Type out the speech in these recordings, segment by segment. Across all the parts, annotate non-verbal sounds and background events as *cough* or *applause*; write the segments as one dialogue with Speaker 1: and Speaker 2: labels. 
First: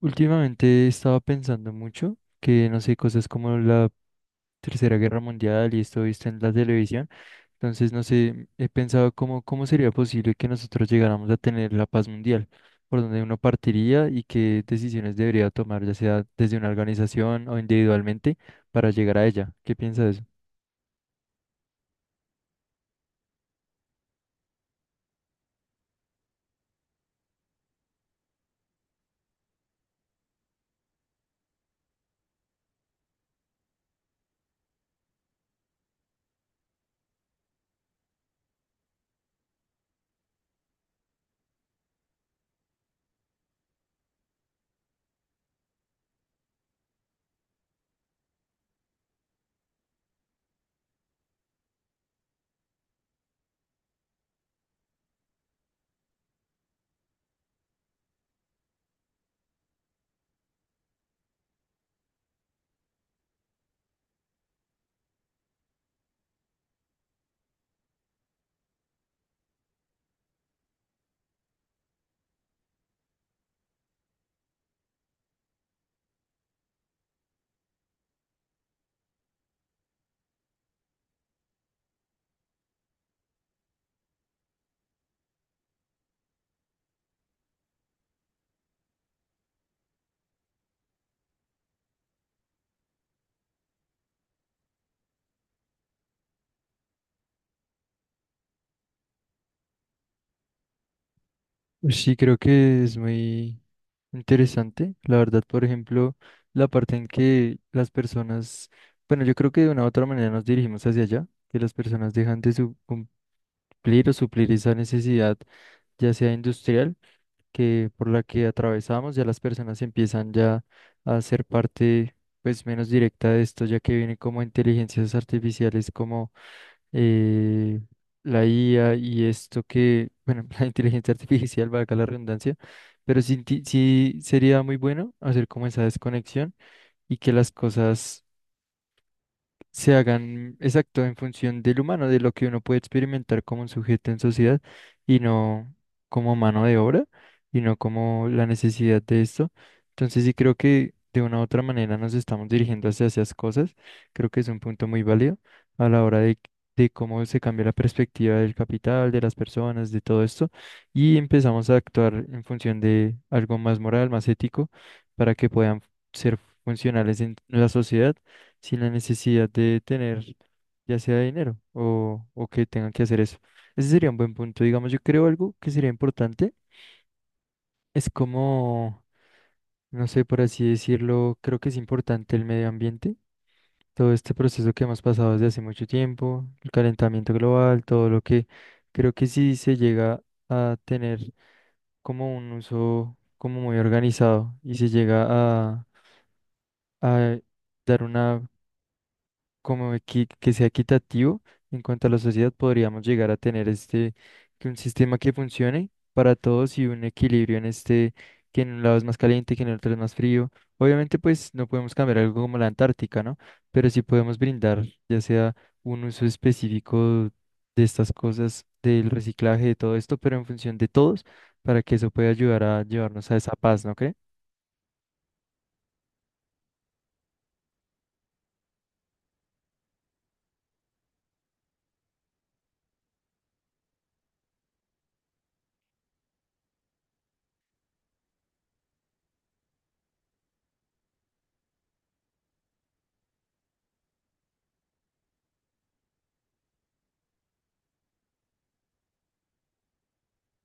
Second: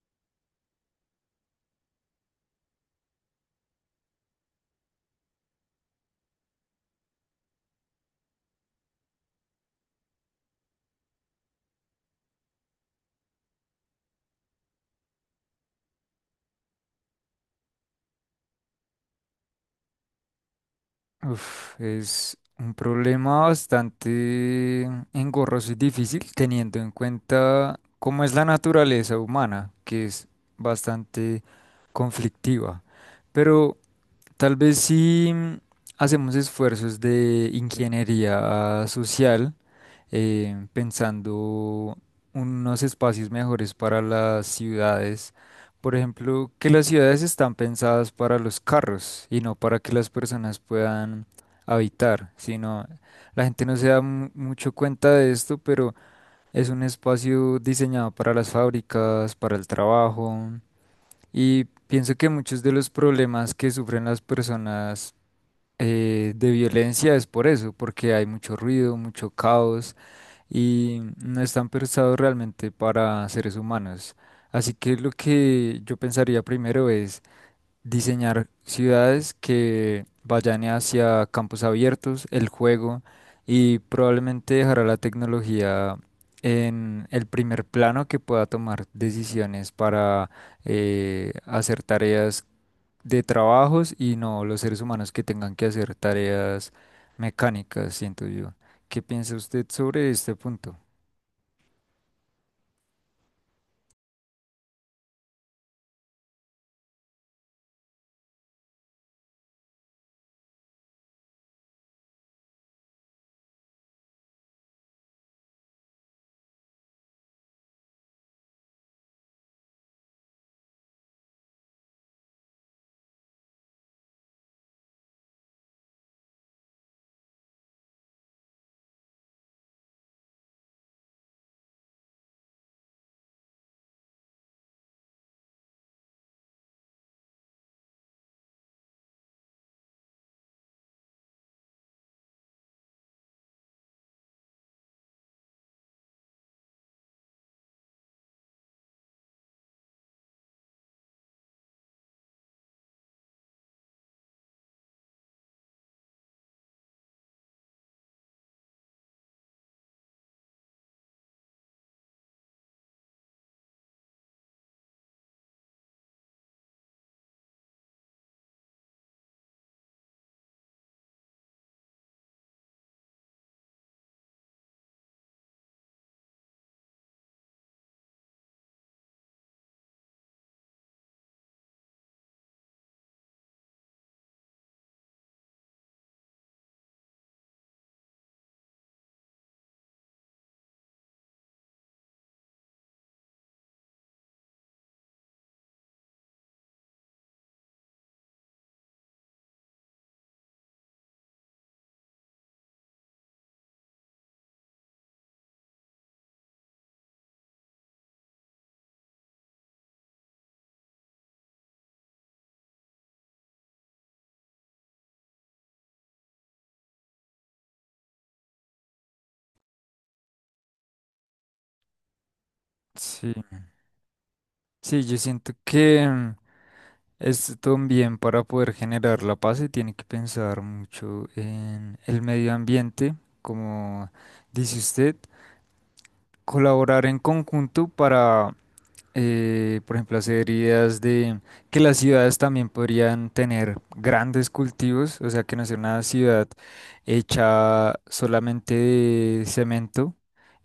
Speaker 1: Últimamente estaba pensando mucho que, no sé, cosas como la Tercera Guerra Mundial y esto visto en la televisión. Entonces, no sé, he pensado cómo sería posible que nosotros llegáramos a tener la paz mundial, por donde uno partiría y qué decisiones debería tomar, ya sea desde una organización o individualmente, para llegar a ella. ¿Qué piensa de eso?
Speaker 2: Uf, es un problema bastante engorroso y difícil teniendo en cuenta cómo es la naturaleza humana, que es bastante conflictiva. Pero tal vez si hacemos esfuerzos de ingeniería social, pensando unos espacios mejores para las ciudades. Por ejemplo, que las ciudades están pensadas para los carros y no para que las personas puedan habitar, sino la gente no se da mucho cuenta de esto, pero es un espacio diseñado para las fábricas, para el trabajo y pienso que muchos de los problemas que sufren las personas de violencia es por eso, porque hay mucho ruido, mucho caos y no están pensados realmente para seres humanos. Así que lo que yo pensaría primero es diseñar ciudades que vayan hacia campos abiertos, el juego y probablemente dejará la tecnología en el primer plano que pueda tomar decisiones para hacer tareas de trabajos y no los seres humanos que tengan que hacer tareas mecánicas, siento yo. ¿Qué piensa usted sobre este punto?
Speaker 1: Pues sí, creo que es muy interesante, la verdad. Por ejemplo, la parte en que las personas, bueno, yo creo que de una u otra manera nos dirigimos hacia allá, que las personas dejan de cumplir o suplir esa necesidad, ya sea industrial, que por la que atravesamos, ya las personas empiezan ya a ser parte, pues, menos directa de esto, ya que viene como inteligencias artificiales, como eh, la IA y esto que, bueno, *laughs* la inteligencia artificial, valga la redundancia. Pero sí, sí sería muy bueno hacer como esa desconexión y que las cosas se hagan exacto en función del humano, de lo que uno puede experimentar como un sujeto en sociedad y no como mano de obra y no como la necesidad de esto. Entonces sí creo que de una u otra manera nos estamos dirigiendo hacia esas cosas. Creo que es un punto muy válido a la hora de cómo se cambia la perspectiva del capital, de las personas, de todo esto, y empezamos a actuar en función de algo más moral, más ético, para que puedan ser funcionales en la sociedad sin la necesidad de tener ya sea dinero o que tengan que hacer eso. Ese sería un buen punto. Digamos, yo creo algo que sería importante es como, no sé, por así decirlo, creo que es importante el medio ambiente, todo este proceso que hemos pasado desde hace mucho tiempo, el calentamiento global, todo lo que creo que si se llega a tener como un uso como muy organizado y se llega a, a dar una como que sea equitativo en cuanto a la sociedad, podríamos llegar a tener este, que un sistema que funcione para todos y un equilibrio en este, que en un lado es más caliente, que en el otro es más frío. Obviamente, pues no podemos cambiar algo como la Antártica, ¿no? Pero sí podemos brindar, ya sea un uso específico de estas cosas, del reciclaje, de todo esto, pero en función de todos, para que eso pueda ayudar a llevarnos
Speaker 2: Sí,
Speaker 1: a esa paz, ¿no cree?
Speaker 2: sí, yo siento que es también para poder generar la paz se tiene que pensar mucho en el medio ambiente, como dice usted, colaborar en conjunto para por ejemplo, hacer ideas de que las ciudades también podrían tener grandes cultivos, o sea, que no sea una ciudad hecha solamente de cemento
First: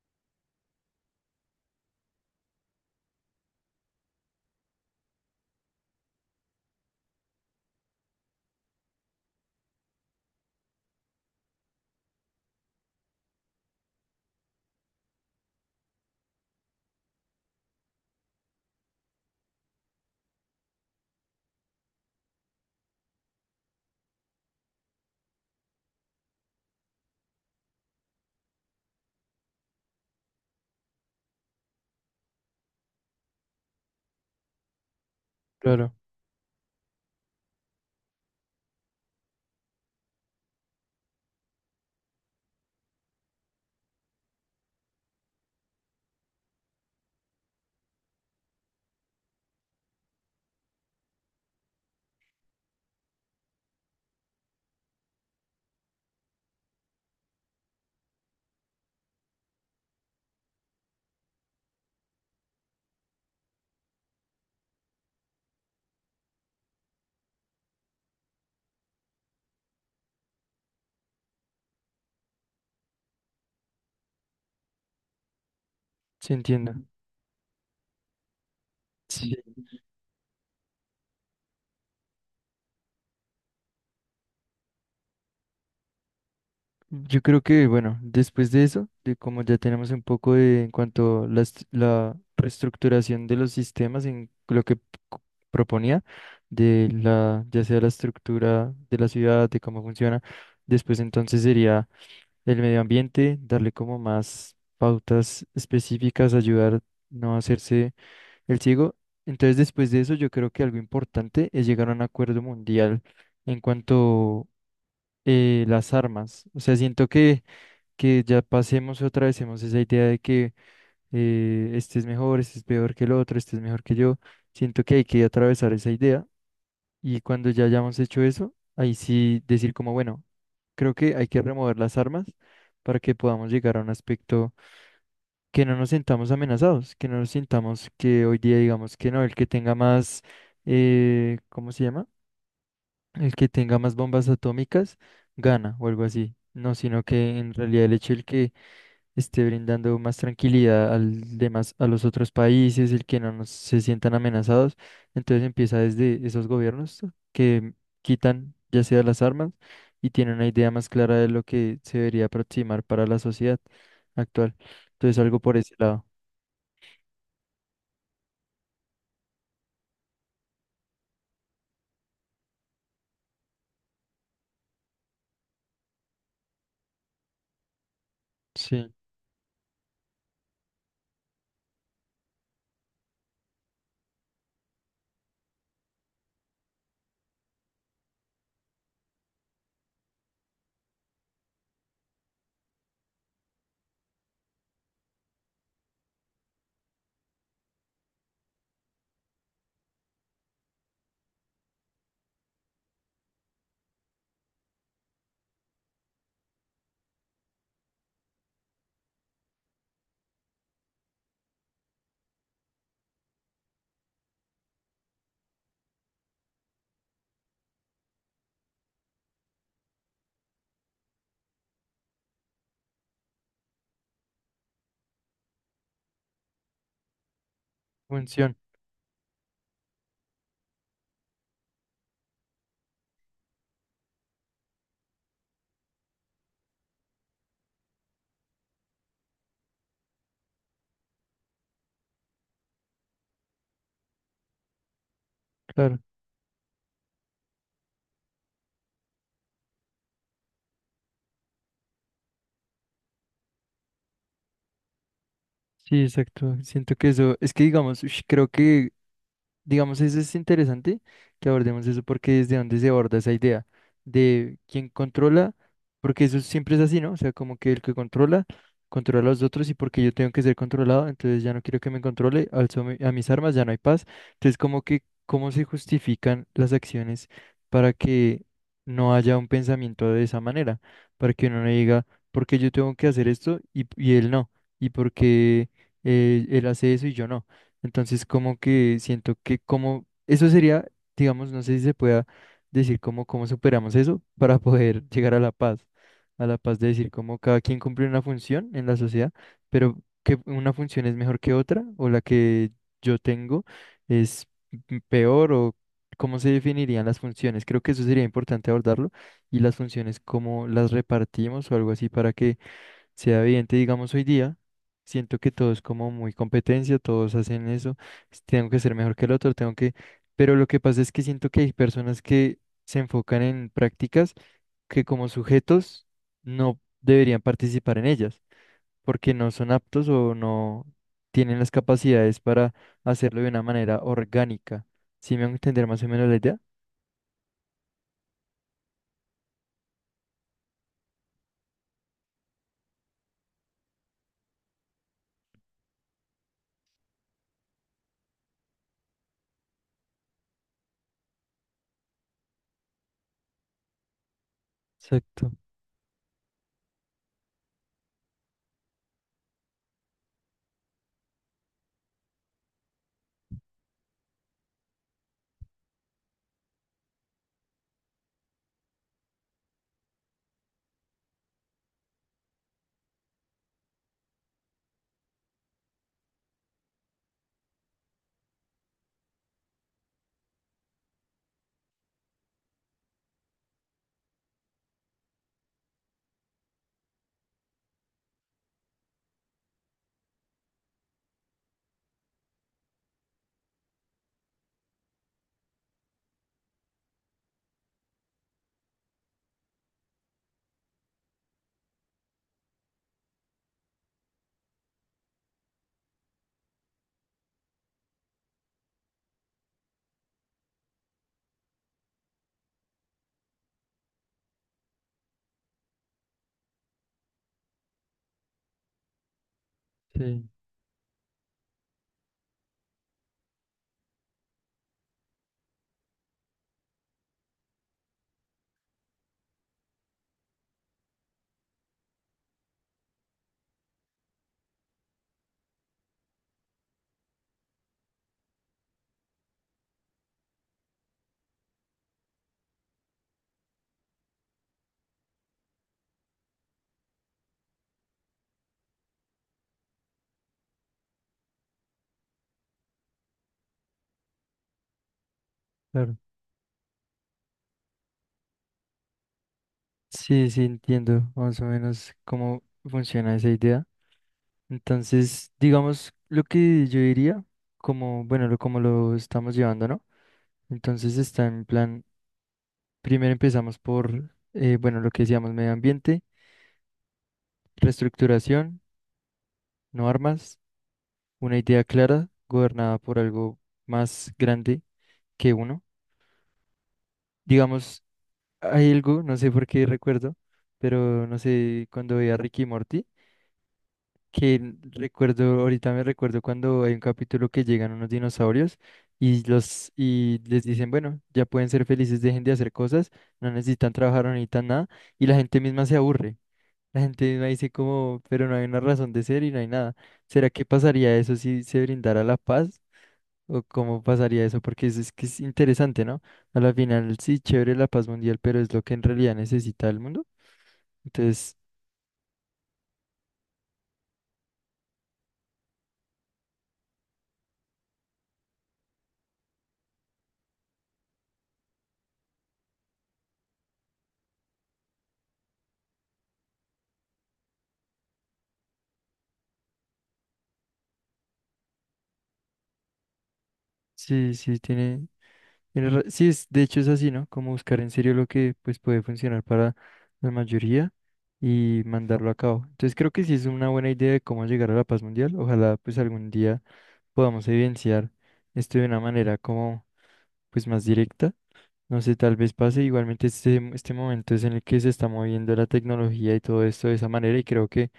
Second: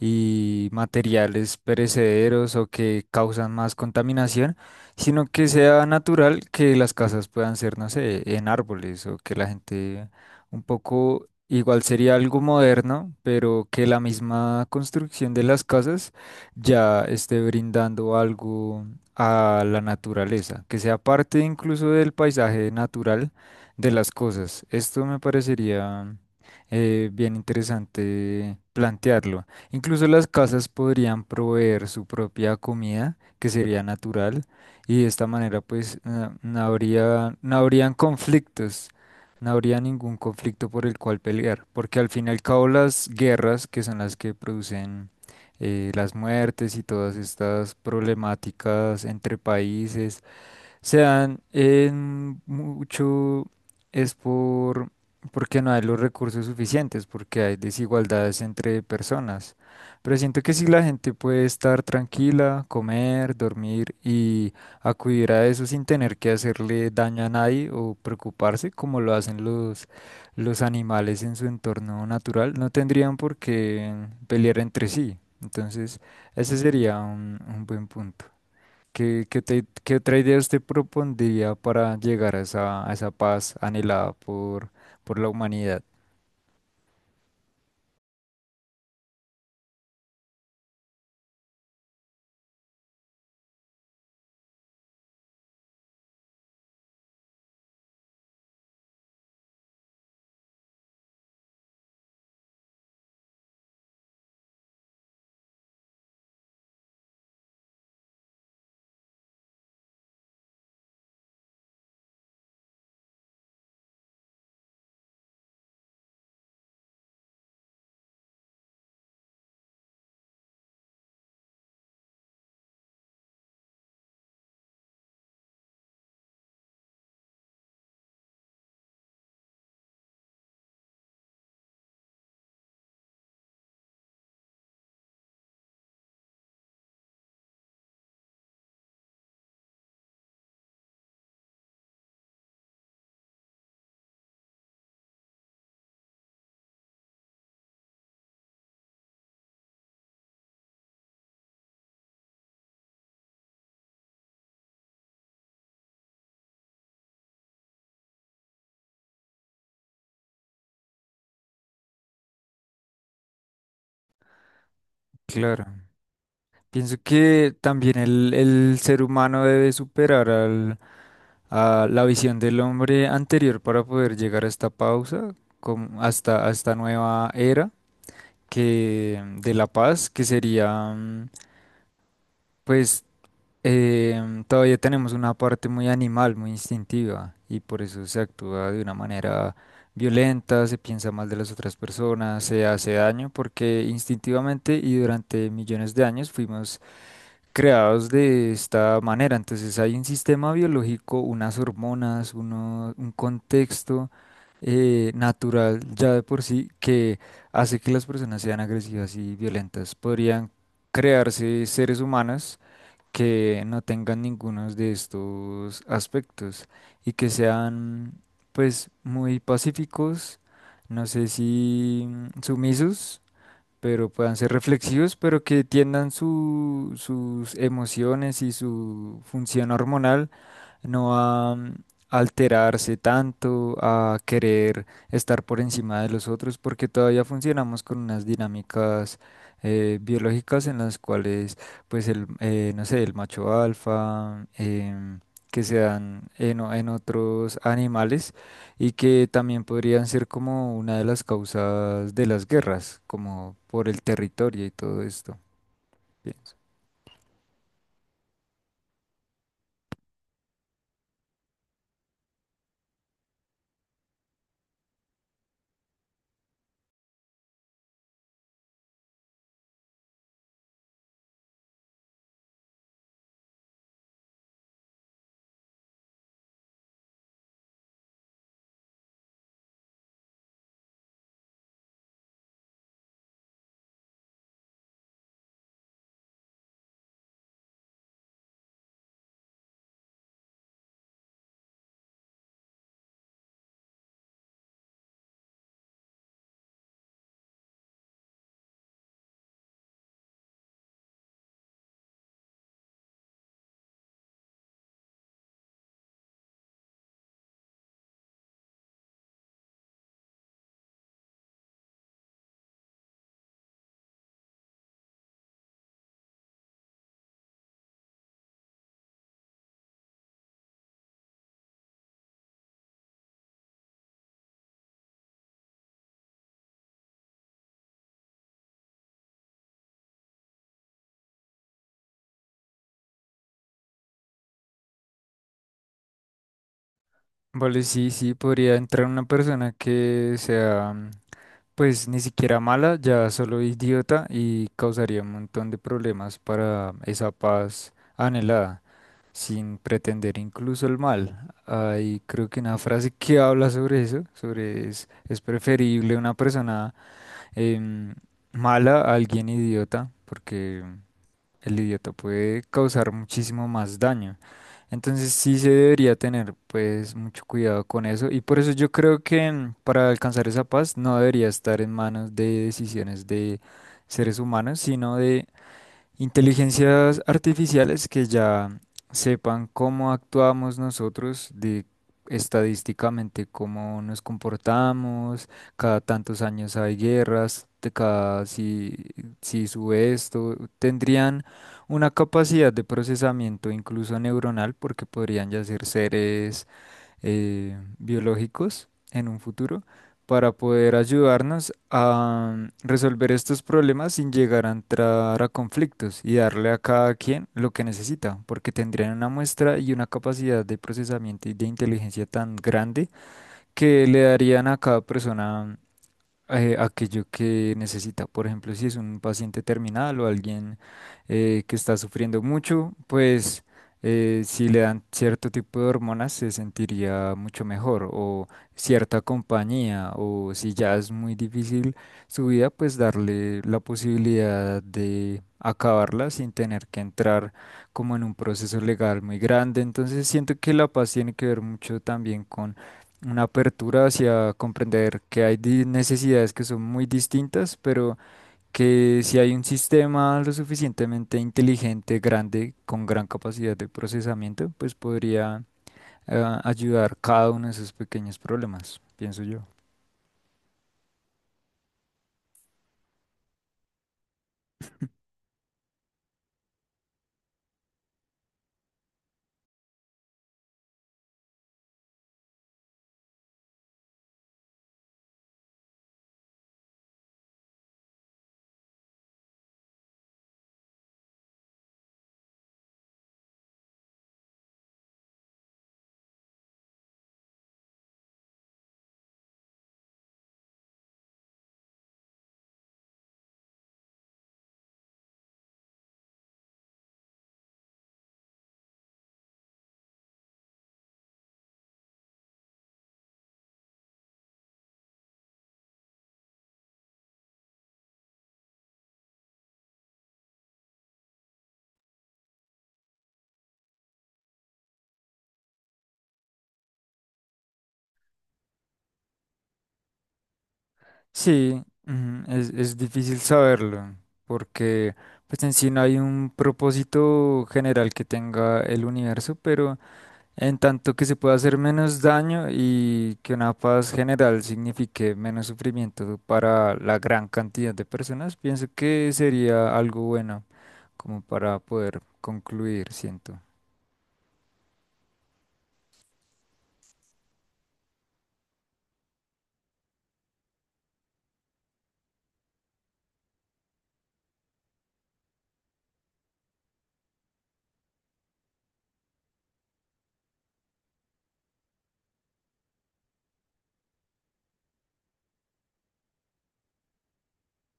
Speaker 2: y materiales perecederos o que causan más contaminación, sino que sea natural que las casas puedan ser, no sé, en árboles o que la gente un poco. Igual sería algo moderno, pero que la misma construcción de las casas ya esté brindando algo a la naturaleza, que sea parte incluso del paisaje natural de las cosas. Esto me parecería bien interesante plantearlo. Incluso las casas podrían proveer su propia comida, que sería natural, y de esta manera
Speaker 1: Claro,
Speaker 2: pues no habrían conflictos. No habría ningún conflicto por el cual pelear, porque al fin y al cabo las guerras, que son las que producen las muertes y todas estas problemáticas entre países se dan en mucho es por porque no hay los recursos suficientes, porque hay desigualdades entre personas. Pero siento que si la gente puede estar tranquila, comer, dormir y acudir a eso sin tener que hacerle daño a nadie o preocuparse como lo hacen los animales en su entorno natural, no tendrían por qué pelear entre sí. Entonces,
Speaker 1: sí
Speaker 2: ese
Speaker 1: entiendo.
Speaker 2: sería un buen punto. ¿Qué, qué otra idea usted propondría para llegar a esa paz anhelada por la humanidad?
Speaker 1: Yo creo que, bueno, después de eso, de como ya tenemos un poco de en cuanto a la, la reestructuración de los sistemas en lo que co- proponía, de la, ya sea la estructura de la ciudad, de cómo funciona, después entonces sería el medio ambiente, darle como más pautas específicas, ayudar no a hacerse el ciego. Entonces, después de eso, yo creo que algo importante es llegar a un acuerdo mundial en cuanto las armas. O sea, siento que ya pasemos otra vez, hemos esa idea de que este es mejor, este es peor que el otro, este es mejor que yo. Siento que hay que atravesar esa idea y cuando ya hayamos hecho eso, ahí sí decir como, bueno, creo que hay que remover las armas para que podamos llegar a un aspecto que no nos sintamos amenazados, que no nos sintamos que hoy día digamos que no, el que tenga más, ¿cómo se llama? El que tenga más bombas atómicas gana o algo así. No, sino que en realidad el hecho el que esté brindando más tranquilidad al demás, a los otros países, el que no se sientan amenazados. Entonces empieza desde esos gobiernos que quitan ya sea las armas y tienen una idea más clara de lo que se debería aproximar para la sociedad actual. Entonces algo por
Speaker 2: Claro.
Speaker 1: ese lado.
Speaker 2: Pienso que también el ser humano debe a la visión del hombre anterior para poder llegar a esta pausa, a esta nueva era
Speaker 1: Sí,
Speaker 2: que, de la paz, que sería pues eh, todavía tenemos una parte muy animal, muy instintiva, y por eso se actúa de una manera violenta, se piensa mal de las otras personas, se hace daño, porque instintivamente y durante millones de años fuimos creados de esta manera. Entonces hay un sistema biológico, unas hormonas, un contexto natural ya de por sí que hace que las personas sean agresivas y violentas. Podrían crearse seres humanos que no tengan ninguno de estos aspectos y que sean pues muy pacíficos, no sé si sumisos, pero puedan ser reflexivos, pero que tiendan sus emociones y
Speaker 1: función,
Speaker 2: su función hormonal no a alterarse tanto, a querer estar por encima de los otros, porque todavía funcionamos con unas dinámicas biológicas en las cuales, pues, el, no sé, el macho alfa, que se
Speaker 1: claro.
Speaker 2: dan en, en otros animales y que también podrían ser como una de las causas de las guerras, como por el territorio y todo esto,
Speaker 1: Sí,
Speaker 2: pienso.
Speaker 1: exacto. Siento que eso, es que digamos, ush, creo que. Digamos, eso es interesante que abordemos eso porque desde dónde se aborda esa idea de quién controla, porque eso siempre es así, ¿no? O sea, como que el que controla, controla a los otros y porque yo tengo que ser controlado, entonces ya no quiero que me controle, alzo a mis armas, ya no hay paz. Entonces, como que, ¿cómo se justifican las acciones para que no haya un pensamiento de esa manera? Para que uno no diga, ¿por qué yo tengo que hacer esto y él no? ¿Y por qué él hace eso y yo no? Entonces, como que siento que como eso sería, digamos, no sé si se pueda decir cómo superamos eso *laughs* para poder llegar a la paz de decir cómo cada quien cumple una función en la sociedad, pero que una función es mejor que otra o la que yo tengo es peor o cómo se definirían las funciones. Creo que eso sería importante abordarlo y las funciones, cómo las repartimos o algo así para que sea evidente. Digamos hoy día, siento que todo es como muy competencia, todos hacen eso, tengo que ser mejor que el otro, tengo que, pero lo que pasa es que siento que hay personas que se enfocan en prácticas que como sujetos no deberían participar en ellas, porque no son aptos o no tienen las capacidades para hacerlo de una manera orgánica. ¿Sí me van a entender más o menos la idea?
Speaker 2: Vale, sí, sí, podría entrar una persona que sea pues ni siquiera mala, ya solo idiota y causaría un montón de problemas para esa paz anhelada, sin pretender incluso el mal. Hay creo que una frase que habla sobre eso, es
Speaker 1: Exacto,
Speaker 2: preferible una persona em, mala a alguien idiota, porque el idiota puede causar muchísimo más daño. Entonces sí se debería tener pues mucho cuidado con eso y por eso yo creo que para alcanzar esa paz no debería estar en manos de decisiones de seres humanos, sino de inteligencias artificiales que ya sepan cómo actuamos nosotros de estadísticamente, cómo nos comportamos, cada tantos años hay guerras, de cada si, si sube esto, tendrían una capacidad de procesamiento incluso neuronal porque podrían ya ser seres biológicos en un futuro para poder ayudarnos a resolver estos problemas sin llegar a entrar a conflictos y darle a cada quien lo que necesita, porque tendrían una muestra y una capacidad de procesamiento y de inteligencia tan grande que le darían a cada persona aquello que necesita. Por ejemplo, si es un paciente terminal o
Speaker 1: sí,
Speaker 2: alguien que está sufriendo mucho, pues si le dan cierto tipo de hormonas se sentiría mucho mejor o cierta compañía o si ya es muy difícil su vida, pues darle la posibilidad de acabarla sin tener que entrar como en un proceso legal muy grande. Entonces siento que la paz tiene que ver mucho también una apertura hacia comprender que hay necesidades que son muy distintas, pero que si hay un sistema lo suficientemente inteligente, grande, con gran capacidad de procesamiento, pues podría
Speaker 1: claro.
Speaker 2: ayudar cada uno de esos pequeños problemas, pienso yo.
Speaker 1: Sí, sí, entiendo más o menos cómo funciona esa idea. Entonces, digamos lo que yo diría, como, bueno, lo, como lo estamos llevando, ¿no? Entonces está en plan, primero empezamos por, bueno, lo que decíamos, medio ambiente, reestructuración, no armas, una idea clara, gobernada por algo más grande que uno. Digamos, hay algo, no sé por qué recuerdo, pero no sé, cuando veía a Ricky y Morty, que recuerdo, ahorita me recuerdo cuando hay un capítulo que llegan unos dinosaurios y los y les dicen, bueno, ya pueden ser felices, dejen de hacer cosas, no necesitan trabajar, no necesitan nada, y la gente misma se aburre. La gente misma dice como, pero no hay una razón de ser y no hay nada. ¿Será que pasaría eso si se brindara la paz? ¿O cómo pasaría eso? Porque eso es que es interesante, ¿no? A la final, sí, chévere la paz mundial, pero es lo que en realidad necesita el mundo. Entonces,
Speaker 2: Sí, ujú, es difícil saberlo, porque pues en sí no hay un propósito general que tenga el universo, pero en tanto que se pueda hacer menos daño y que una paz general signifique menos sufrimiento para la gran cantidad de personas, pienso que sería algo bueno como para poder concluir, siento.
Speaker 1: sí, sí, tiene. Tienes sí, es, de hecho es así, ¿no? Como buscar en serio lo que pues puede funcionar para la mayoría y mandarlo a cabo. Entonces creo que sí es una buena idea de cómo llegar a la paz mundial. Ojalá pues algún día podamos evidenciar esto de una manera como pues más directa. No sé, tal vez pase igualmente este, este momento es en el que se está moviendo la tecnología y todo esto de esa manera y creo que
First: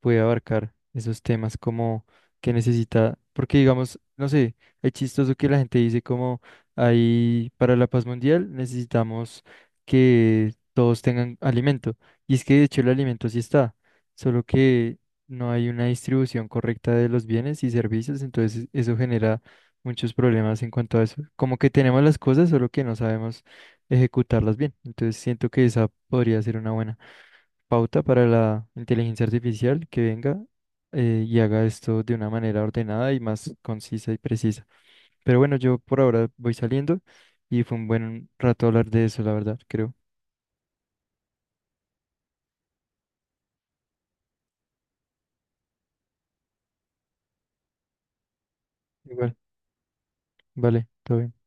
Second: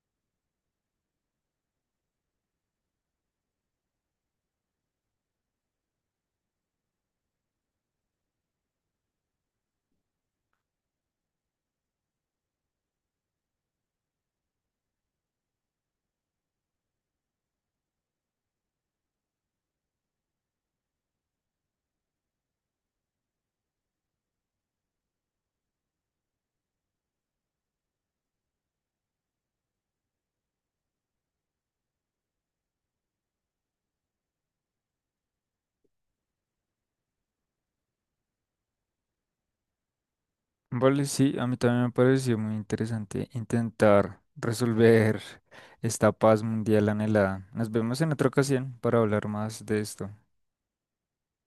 Speaker 1: puede abarcar esos temas como que necesita, porque digamos, no sé, es chistoso que la gente dice como ahí para la paz mundial necesitamos que todos tengan alimento y es que de hecho el alimento sí está, solo que no hay una distribución correcta de los bienes y servicios, entonces eso genera muchos problemas en cuanto a eso. Como que tenemos las cosas, solo que no sabemos ejecutarlas bien. Entonces siento que esa podría ser una buena pauta para la inteligencia artificial que venga, y haga esto de una manera ordenada y más concisa y precisa. Pero bueno, yo por ahora voy saliendo y fue un buen rato hablar de eso, la verdad, creo.
Speaker 2: Vale, sí, a mí también me pareció muy interesante intentar resolver esta paz mundial anhelada. Nos vemos en otra ocasión para hablar
Speaker 1: Igual,
Speaker 2: más de esto.
Speaker 1: vale, todo bien.